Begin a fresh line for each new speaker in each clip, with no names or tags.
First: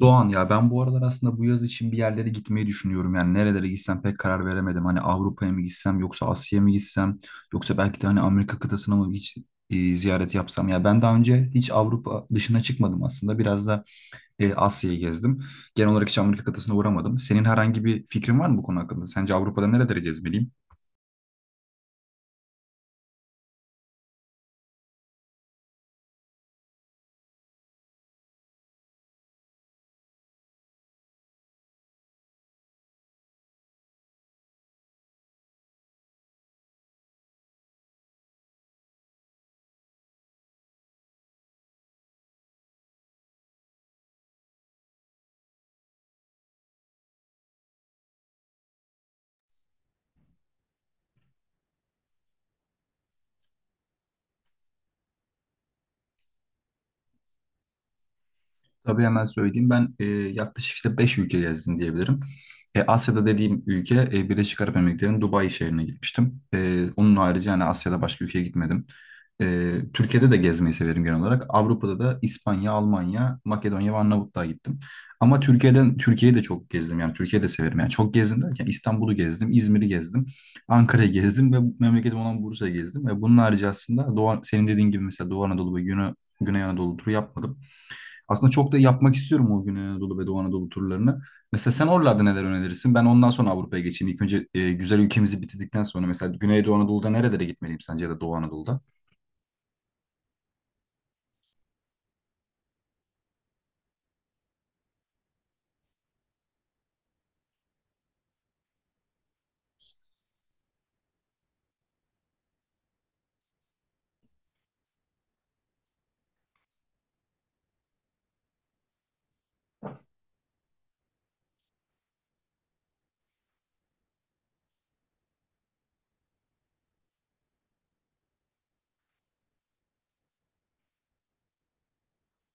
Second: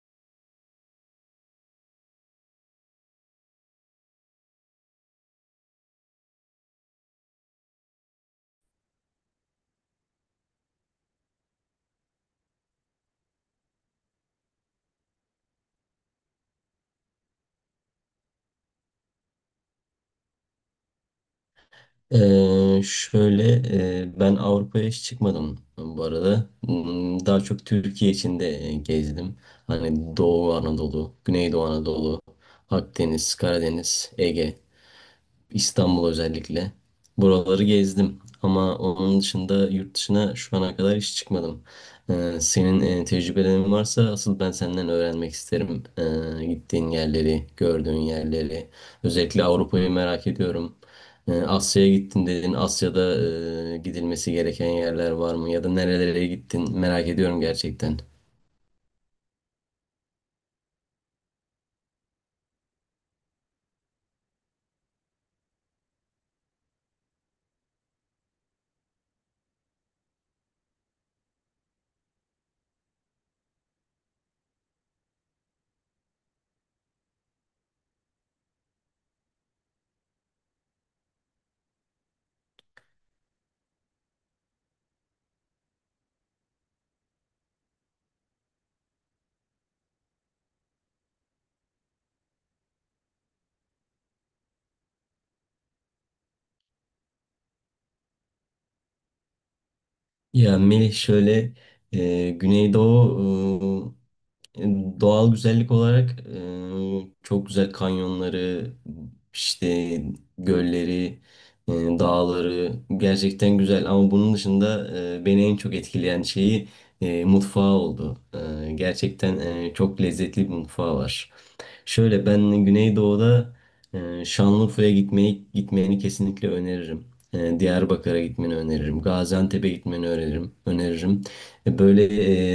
Doğan ya ben bu aralar aslında bu yaz için bir yerlere gitmeyi düşünüyorum. Yani nerelere gitsem pek karar veremedim. Hani Avrupa'ya mı gitsem yoksa Asya'ya mı gitsem yoksa belki de hani Amerika kıtasına mı hiç ziyaret yapsam. Ya ben daha önce hiç Avrupa dışına çıkmadım aslında. Biraz da Asya'yı gezdim. Genel olarak hiç Amerika kıtasına uğramadım. Senin herhangi bir fikrin var mı bu konu hakkında? Sence Avrupa'da nerelere gezmeliyim?
Şöyle, ben Avrupa'ya hiç çıkmadım bu arada. Daha çok Türkiye içinde gezdim. Hani Doğu Anadolu, Güneydoğu Anadolu, Akdeniz, Karadeniz, Ege. İstanbul özellikle. Buraları gezdim ama onun dışında yurt dışına şu ana kadar hiç çıkmadım. Senin tecrübelerin varsa asıl ben senden öğrenmek isterim. Gittiğin yerleri, gördüğün yerleri. Özellikle Avrupa'yı merak ediyorum. Asya'ya gittin dedin. Asya'da gidilmesi gereken yerler var mı? Ya da nerelere gittin? Merak ediyorum gerçekten.
Tabii hemen söyleyeyim. Ben yaklaşık işte 5 ülke gezdim diyebilirim. Asya'da dediğim ülke Birleşik Arap Emirlikleri'nin Dubai şehrine gitmiştim. Onun harici yani Asya'da başka ülkeye gitmedim. Türkiye'de de gezmeyi severim genel olarak. Avrupa'da da İspanya, Almanya, Makedonya ve Arnavutluğa gittim. Ama Türkiye'den Türkiye'yi de çok gezdim yani Türkiye'yi de severim. Yani çok gezdim derken İstanbul'u gezdim, İzmir'i gezdim, Ankara'yı gezdim ve memleketim olan Bursa'yı gezdim. Ve bunun harici aslında Doğu, senin dediğin gibi mesela Doğu Anadolu ve Güney Anadolu turu yapmadım. Aslında çok da yapmak istiyorum o Güney Anadolu ve Doğu Anadolu turlarını. Mesela sen oralarda neler önerirsin? Ben ondan sonra Avrupa'ya geçeyim. İlk önce güzel ülkemizi bitirdikten sonra mesela Güney Doğu Anadolu'da nerelere gitmeliyim sence ya da Doğu Anadolu'da?
Ya Melih, şöyle, Güneydoğu. E, Doğal güzellik olarak çok güzel kanyonları, işte gölleri, dağları gerçekten güzel. Ama bunun dışında, beni en çok etkileyen şeyi, mutfağı oldu. Gerçekten, çok lezzetli bir mutfağı var. Şöyle ben Güneydoğu'da, Şanlıurfa'ya gitmeni kesinlikle öneririm. Diyarbakır'a gitmeni öneririm. Gaziantep'e gitmeni öneririm. Öneririm. Böyle,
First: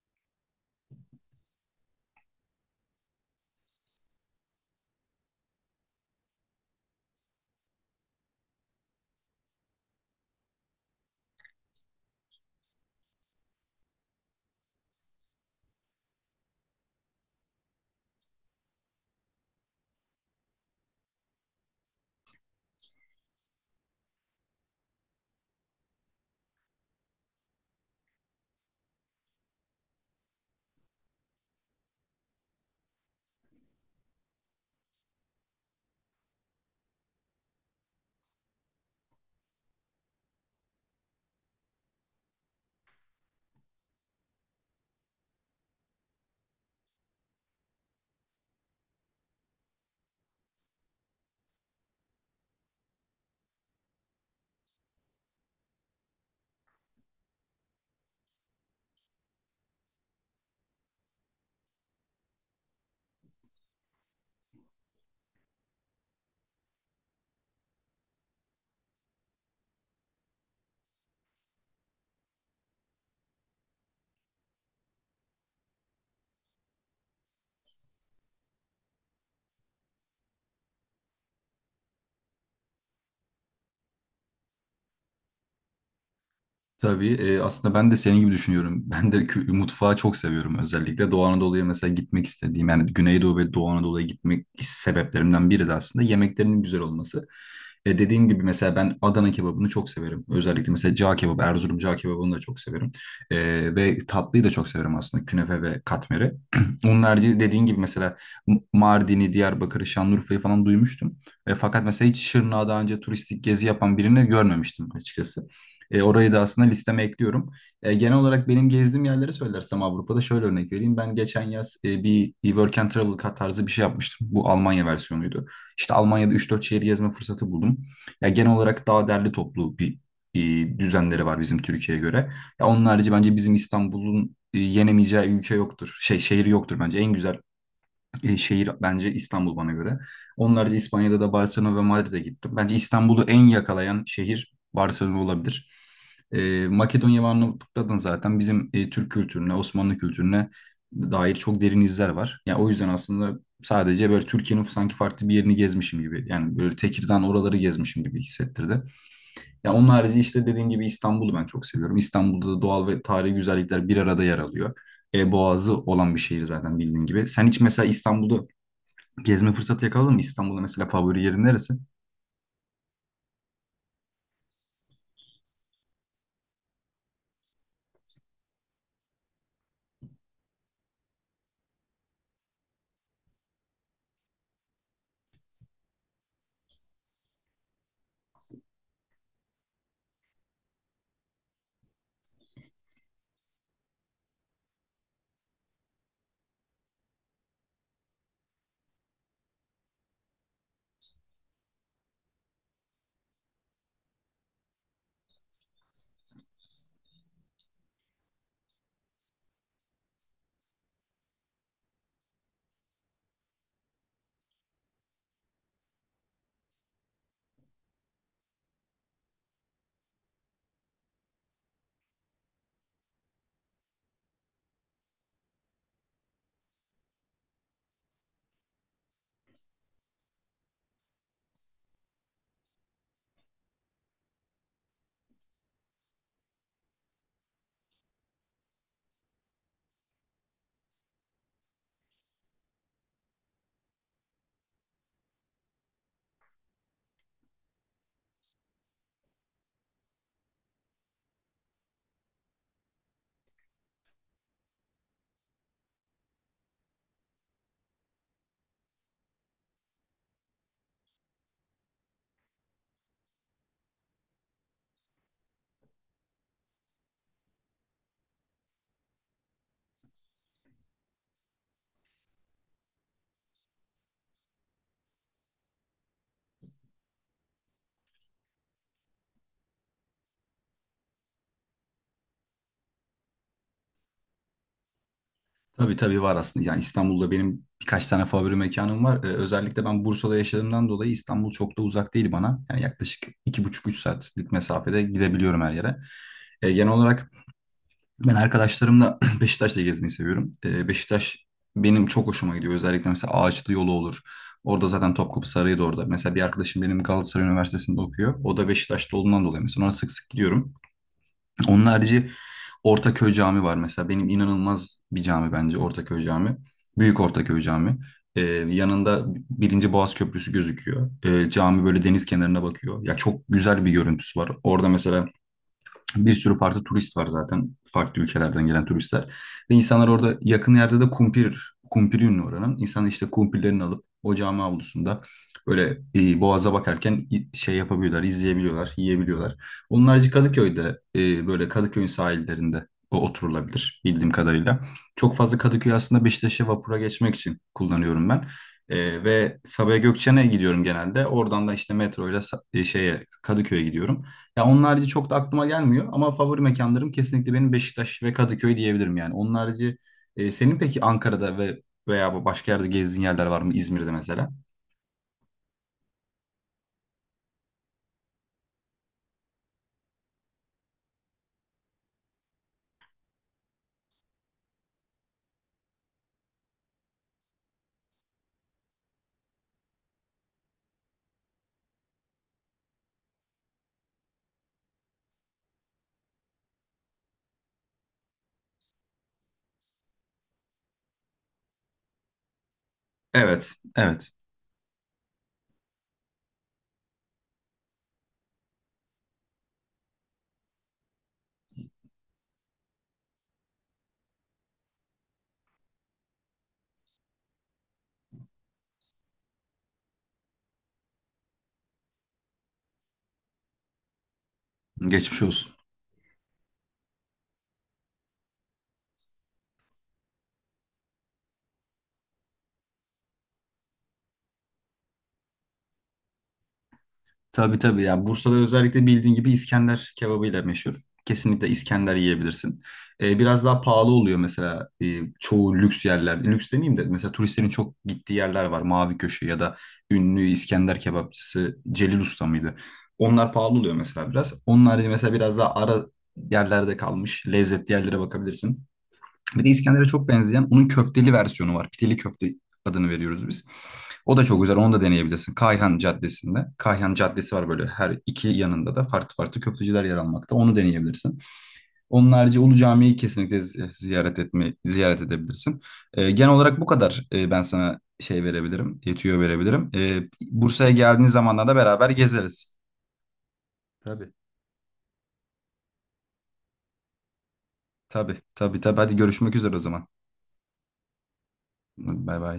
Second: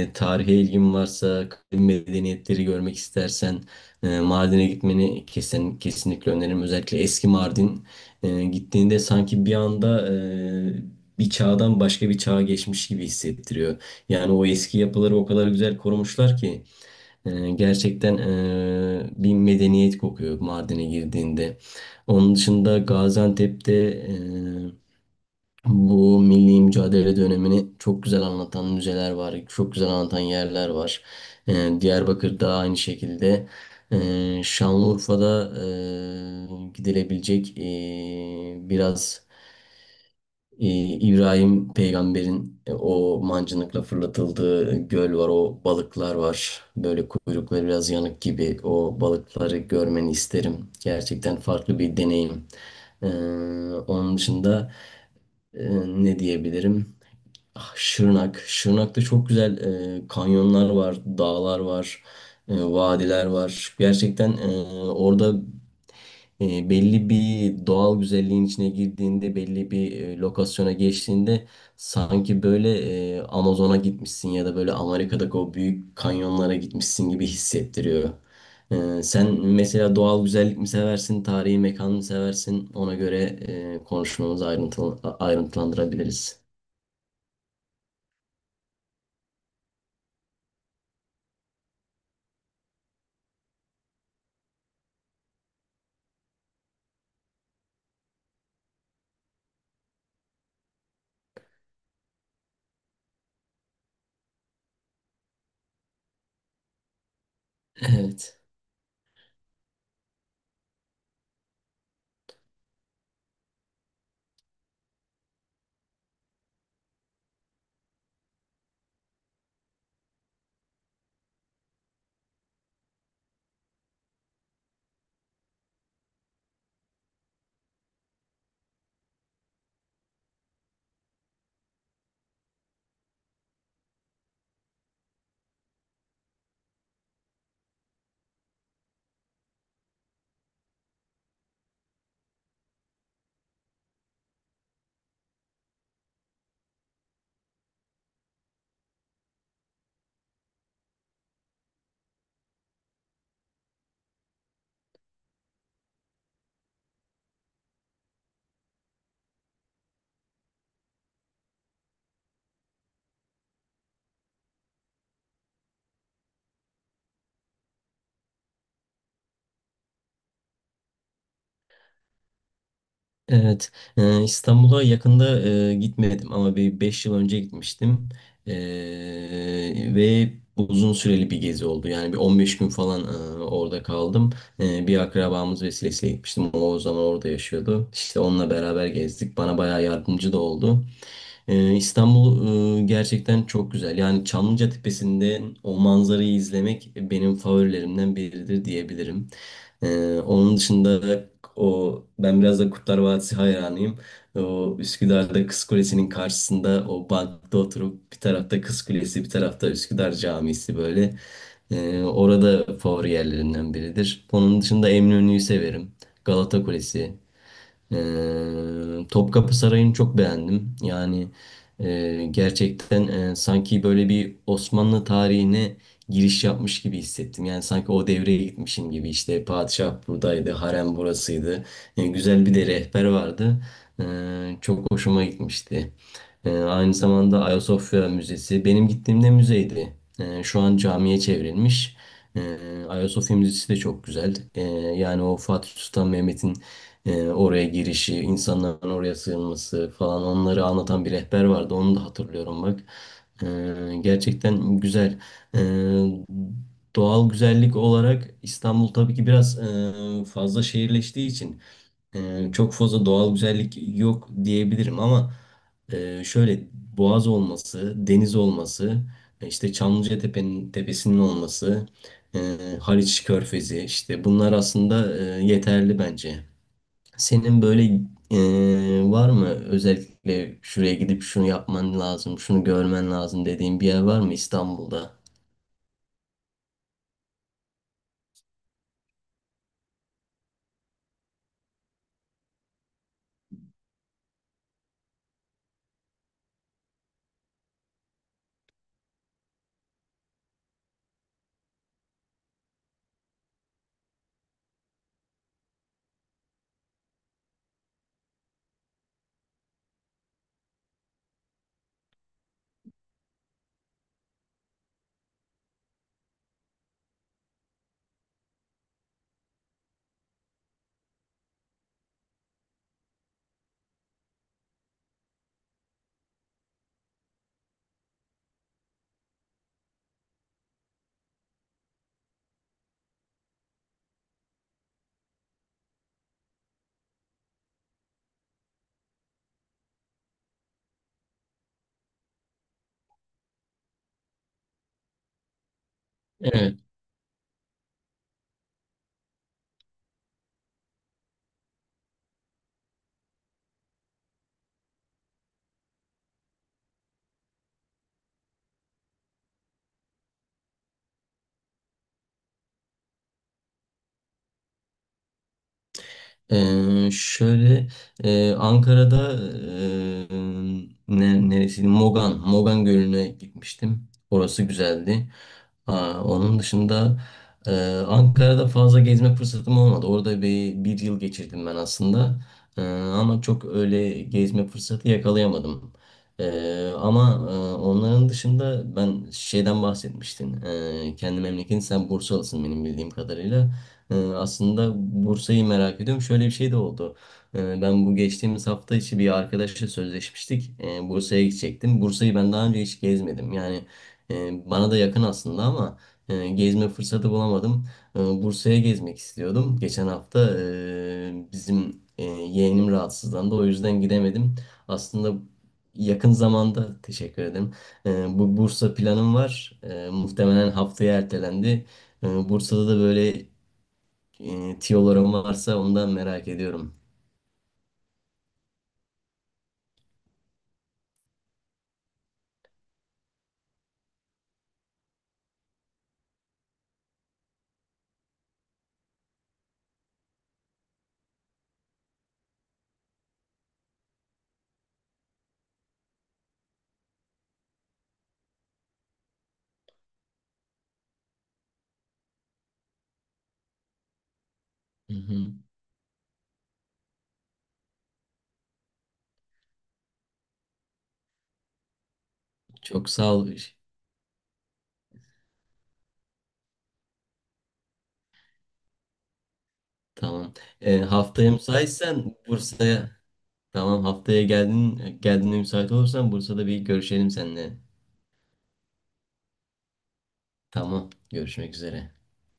tarihe ilgin varsa, kadim medeniyetleri görmek istersen, Mardin'e gitmeni kesinlikle öneririm. Özellikle eski Mardin, gittiğinde sanki bir anda, bir çağdan başka bir çağa geçmiş gibi hissettiriyor. Yani o eski yapıları o kadar güzel korumuşlar ki. Gerçekten, bir medeniyet kokuyor Mardin'e girdiğinde. Onun dışında Gaziantep'te, bu milli mücadele dönemini çok güzel anlatan müzeler var, çok güzel anlatan yerler var. Diyarbakır'da aynı şekilde. Şanlıurfa'da, gidilebilecek, biraz, İbrahim peygamberin o mancınıkla fırlatıldığı göl var, o balıklar var. Böyle kuyrukları biraz yanık gibi o balıkları görmeni isterim. Gerçekten farklı bir deneyim. Ee, Onun dışında, e, ne diyebilirim? Ah, Şırnak. Şırnak'ta çok güzel kanyonlar var, dağlar var, vadiler var. Gerçekten, orada, belli bir doğal güzelliğin içine girdiğinde, belli bir lokasyona geçtiğinde sanki böyle, Amazon'a gitmişsin ya da böyle Amerika'daki o büyük kanyonlara gitmişsin gibi hissettiriyor. Sen mesela doğal güzellik mi seversin, tarihi mekan mı seversin? Ona göre, konuşmamızı ayrıntılandırabiliriz.
Tabii aslında ben de senin gibi düşünüyorum. Ben de mutfağı çok seviyorum özellikle. Doğu Anadolu'ya mesela gitmek istediğim yani Güneydoğu ve Doğu Anadolu'ya gitmek sebeplerimden biri de aslında yemeklerinin güzel olması. Dediğim gibi mesela ben Adana kebabını çok severim. Özellikle mesela cağ kebabı, Erzurum cağ kebabını da çok severim. E, Ve tatlıyı da çok severim aslında künefe ve katmeri. Onun harici dediğin gibi mesela
Evet.
Mardin'i, Diyarbakır'ı, Şanlıurfa'yı falan duymuştum. Fakat mesela hiç Şırnak'a daha önce turistik gezi yapan birini görmemiştim açıkçası. Orayı da aslında listeme ekliyorum. Genel olarak benim gezdiğim yerleri söylersem Avrupa'da şöyle örnek vereyim. Ben geçen yaz bir Work and Travel kat tarzı bir şey yapmıştım. Bu Almanya versiyonuydu. İşte Almanya'da 3-4 şehir gezme fırsatı buldum. Ya genel olarak daha derli toplu bir düzenleri var bizim Türkiye'ye göre. Ya onun harici bence bizim İstanbul'un yenemeyeceği ülke yoktur. Şey şehri yoktur bence. En güzel şehir bence İstanbul bana göre. Onlarca İspanya'da da Barcelona ve Madrid'e gittim. Bence İstanbul'u en yakalayan şehir Barcelona olabilir. Makedonya ve Arnavutluk'ta da zaten bizim Türk kültürüne, Osmanlı kültürüne dair çok derin izler var. Yani o yüzden aslında sadece böyle Türkiye'nin sanki farklı bir yerini gezmişim gibi. Yani böyle Tekirdağ oraları gezmişim gibi hissettirdi. Ya onun harici işte dediğim gibi İstanbul'u ben çok seviyorum. İstanbul'da da doğal ve tarihi güzellikler bir arada yer alıyor. Boğazı olan bir şehir zaten bildiğin gibi. Sen hiç mesela İstanbul'da gezme fırsatı yakaladın mı? İstanbul'da mesela favori yerin neresi?
Evet, İstanbul'a yakında gitmedim ama bir 5 yıl önce gitmiştim, E, ve uzun süreli bir gezi oldu. Yani bir 15 gün falan, orada kaldım. Bir akrabamız vesilesiyle gitmiştim. O, o zaman orada yaşıyordu. İşte onunla beraber gezdik. Bana bayağı yardımcı da oldu. İstanbul gerçekten çok güzel. Yani Çamlıca Tepesi'nde o manzarayı izlemek benim favorilerimden biridir diyebilirim. Onun dışında, ben biraz da Kurtlar Vadisi hayranıyım. O Üsküdar'da Kız Kulesi'nin karşısında o bankta oturup bir tarafta Kız Kulesi bir tarafta Üsküdar Camisi böyle. Orada favori yerlerinden biridir. Onun dışında Eminönü'yü severim. Galata Kulesi. Topkapı Sarayı'nı çok beğendim. Yani, gerçekten, sanki böyle bir Osmanlı tarihine giriş yapmış gibi hissettim. Yani sanki o devreye gitmişim gibi. İşte padişah buradaydı, harem burasıydı. Güzel bir de rehber vardı. E, Çok hoşuma gitmişti. Aynı zamanda Ayasofya Müzesi benim gittiğimde müzeydi. Şu an camiye çevrilmiş. E, Ayasofya Müzesi de çok güzel. Yani o Fatih Sultan Mehmet'in oraya girişi, insanların oraya sığınması falan onları anlatan bir rehber vardı. Onu da hatırlıyorum bak. Gerçekten güzel. E, Doğal güzellik olarak İstanbul tabii ki biraz, fazla şehirleştiği için, çok fazla doğal güzellik yok diyebilirim ama, şöyle boğaz olması, deniz olması, işte Çamlıca Tepe'nin tepesinin olması, e, Haliç Körfezi işte bunlar aslında, yeterli bence. Senin böyle, var mı özellikle şuraya gidip şunu yapman lazım, şunu görmen lazım dediğin bir yer var mı İstanbul'da?
Tabii tabii var aslında. Yani İstanbul'da benim birkaç tane favori mekanım var. Özellikle ben Bursa'da yaşadığımdan dolayı İstanbul çok da uzak değil bana. Yani yaklaşık 2,5-3 saatlik mesafede gidebiliyorum her yere. Genel olarak ben arkadaşlarımla Beşiktaş'ta gezmeyi seviyorum. Beşiktaş benim çok hoşuma gidiyor. Özellikle mesela Ağaçlı yolu olur. Orada zaten Topkapı Sarayı da orada. Mesela bir arkadaşım benim Galatasaray Üniversitesi'nde okuyor. O da Beşiktaş'ta olduğundan dolayı mesela ona sık sık gidiyorum. Onun harici Ortaköy Camii var mesela. Benim inanılmaz bir cami bence Ortaköy Camii. Büyük Ortaköy Camii. Ee, Yanında Birinci Boğaz Köprüsü gözüküyor. Cami böyle deniz kenarına bakıyor. Ya çok güzel bir görüntüsü var. Orada mesela bir sürü farklı turist var zaten. Farklı ülkelerden gelen turistler. Ve insanlar orada yakın yerde de kumpir, kumpir ünlü oranın. İnsanlar işte kumpirlerini alıp o cami avlusunda böyle boğaza bakarken şey yapabiliyorlar, izleyebiliyorlar, yiyebiliyorlar. Onun harici Kadıköy'de böyle Kadıköy'ün sahillerinde o oturulabilir bildiğim kadarıyla. Çok fazla Kadıköy aslında Beşiktaş'a
Evet.
vapura geçmek için kullanıyorum ben. Ve Sabiha Gökçen'e gidiyorum genelde. Oradan da işte metro ile şeye Kadıköy'e gidiyorum. Ya onun harici çok da aklıma gelmiyor ama favori mekanlarım kesinlikle benim Beşiktaş ve Kadıköy diyebilirim yani. Onun harici senin peki Ankara'da ve veya başka yerde gezdiğin yerler var mı? İzmir'de mesela?
Şöyle, Ankara'da, neresiydi? Mogan Gölü'ne gitmiştim. Orası güzeldi. Aa, onun dışında, e, Ankara'da fazla gezme fırsatım olmadı. Orada bir yıl geçirdim ben aslında. Ama çok öyle gezme fırsatı yakalayamadım. Ama, onların dışında ben şeyden bahsetmiştin. Kendi memleketin sen Bursalısın benim bildiğim kadarıyla.
Evet, evet.
Aslında Bursa'yı merak ediyorum. Şöyle bir şey de oldu. Ben bu geçtiğimiz hafta içi bir arkadaşla sözleşmiştik. Bursa'ya gidecektim. Bursa'yı ben daha önce hiç gezmedim. Yani, bana da yakın aslında ama, gezme fırsatı bulamadım. Bursa'ya gezmek istiyordum. Geçen hafta, bizim, yeğenim rahatsızlandı. O yüzden gidemedim. Aslında
Geçmiş olsun.
yakın zamanda teşekkür ederim. Bu Bursa planım var. Muhtemelen haftaya ertelendi. Bursa'da da böyle, tiyolarım varsa ondan merak ediyorum.
Tabii tabii yani Bursa'da özellikle bildiğin gibi İskender kebabıyla meşhur. Kesinlikle İskender yiyebilirsin. Biraz daha pahalı oluyor mesela çoğu lüks yerler. Lüks demeyeyim de mesela turistlerin çok gittiği yerler var. Mavi Köşe ya da ünlü İskender kebapçısı Celil Usta mıydı? Onlar pahalı oluyor mesela biraz. Onun harici mesela biraz daha ara yerlerde kalmış lezzetli yerlere bakabilirsin. Bir de İskender'e çok benzeyen onun köfteli versiyonu var. Pideli köfte adını veriyoruz biz. O da çok güzel. Onu da
Hı hı.
deneyebilirsin. Kayhan Caddesi'nde. Kayhan Caddesi var böyle her iki yanında da farklı farklı köfteciler yer almakta. Onu deneyebilirsin. Onun harici Ulu
Çok
Cami'yi
sağ ol.
kesinlikle ziyaret edebilirsin. Genel olarak bu kadar ben sana şey verebilirim, yetiyor verebilirim.
Tamam.
Bursa'ya geldiğiniz
Haftaya
zamanlarda da beraber
müsaitsen
gezeriz.
Bursa'ya, tamam,
Tabii.
haftaya geldiğinde müsait olursan Bursa'da bir görüşelim seninle.
Tabii, tabii, tabii. Hadi görüşmek üzere o zaman.
Tamam. Görüşmek üzere.
Bay bay.